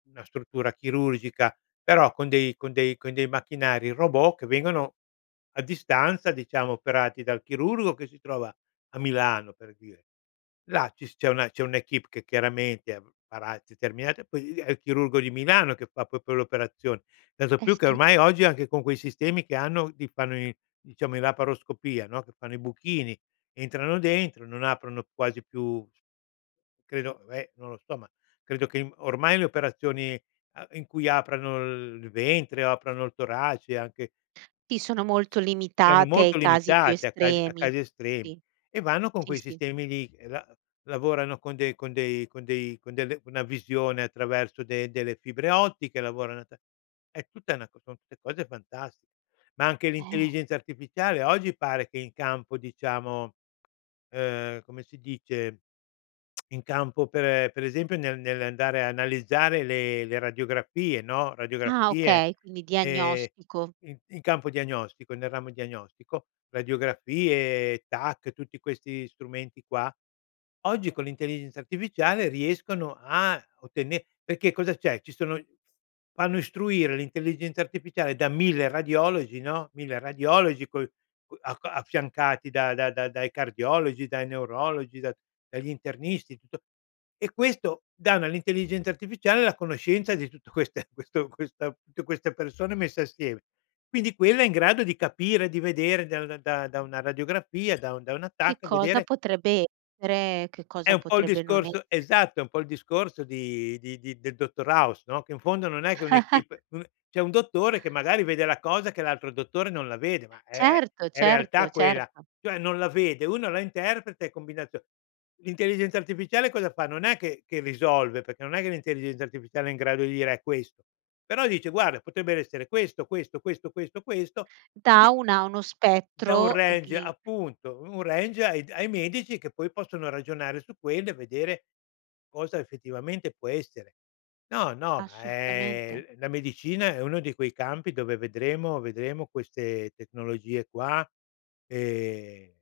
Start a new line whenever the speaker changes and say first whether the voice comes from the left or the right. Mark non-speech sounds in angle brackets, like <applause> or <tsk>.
left: Una struttura chirurgica, però con dei con dei con dei macchinari robot che vengono a distanza, diciamo, operati dal chirurgo che si trova a Milano, per dire. Là ci s c'è una c'è un'équipe che chiaramente farà determinati poi lì lì è il chirurgo di Milano che fa proprio le operazioni. Tanto
right: Eh
left: più che
right: sì.
left: ormai oggi anche con quei sistemi che hanno ti fanno i diciamo, in laparoscopia, no, che fanno i buchini, entrano dentro, non aprono quasi più, c credo eh, non lo so, ma credo che m ormai le operazioni, uhm, in cui aprano il ventre, aprano il torace, anche
right: Sì, sono molto
left: erano
right: limitate
left: molto
right: ai casi più
left: limitate a casi a
right: estremi.
left: casi estremi
right: Sì.
left: e vanno con
right: Sì,
left: quei
right: sì.
left: sistemi lì, e la lavorano con dei con dei con dei con delle una visione attraverso de delle fibre ottiche, lavoran a ta è tutta una son tutte cose fantastiche. Ma anche
right: Eh.
left: l'intelligenza artificiale oggi pare che in campo, diciamo, uhm, come si dice, <tsk> in campo, per per esempio, ne nell'andare a analizzare le le radiografie, no,
right: Ah,
left: radiografie,
right: okay. Quindi
left: ehm,
right: diagnostico.
left: in in campo diagnostico, nel ramo diagnostico, radiografie, TAC, tutti questi strumenti qua, oggi con l'intelligenza artificiale riescono a ottene perché cosa c'è? Ci sono fanno istruire l'intelligenza artificiale da 1000 radiologi, no, 1000 radiologi poi coi c a affiancati da da dai cardiologi, dai neurologi, da dagli internisti, tutto e questo dà un all'intelligenza artificiale la conoscenza di tutto queste questo questa tutte queste persone messe assieme. Quindi quella è in grado di capire, di vedere da una da da una radiografia, da un da una
right: Che
left: TAC,
right: cosa
left: vedere
right: potrebbe essere, che
left: È
right: cosa
left: un po' il
right: potrebbe non
left: discorso
right: esser
left: esatto, è un po' il discorso di di di del dottor House, no? Che in fondo non è che
right: <chuckles>
left: un'équipe, uhm, c'è un dottore che magari vede la cosa che l'altro dottore non la vede, ma è
right: Certo,
left: è realtà
right: certo,
left: quella,
right: certo.
left: cioè non la vede, uno la interpreta e combinazio l'intelligenza artificiale cosa fa? Non è che che risolve, perché non è che l'intelligenza artificiale è in grado di dire: “È questo”. Però dice: “Guarda, potrebbero essere questo, questo, questo, questo, questo”,
right: Dà
left: quindi
right: una uno
left: Dà un
right: spettro, e
left: range
right: chi
left: appunto, un range ai d ai medici che poi possono ragionare su quello e vedere cosa effettivamente può essere. No, no, ma
right: Assolutamente.
left: è la medicina è uno di quei campi dove vedremo vedremo queste tecnologie qua, ehm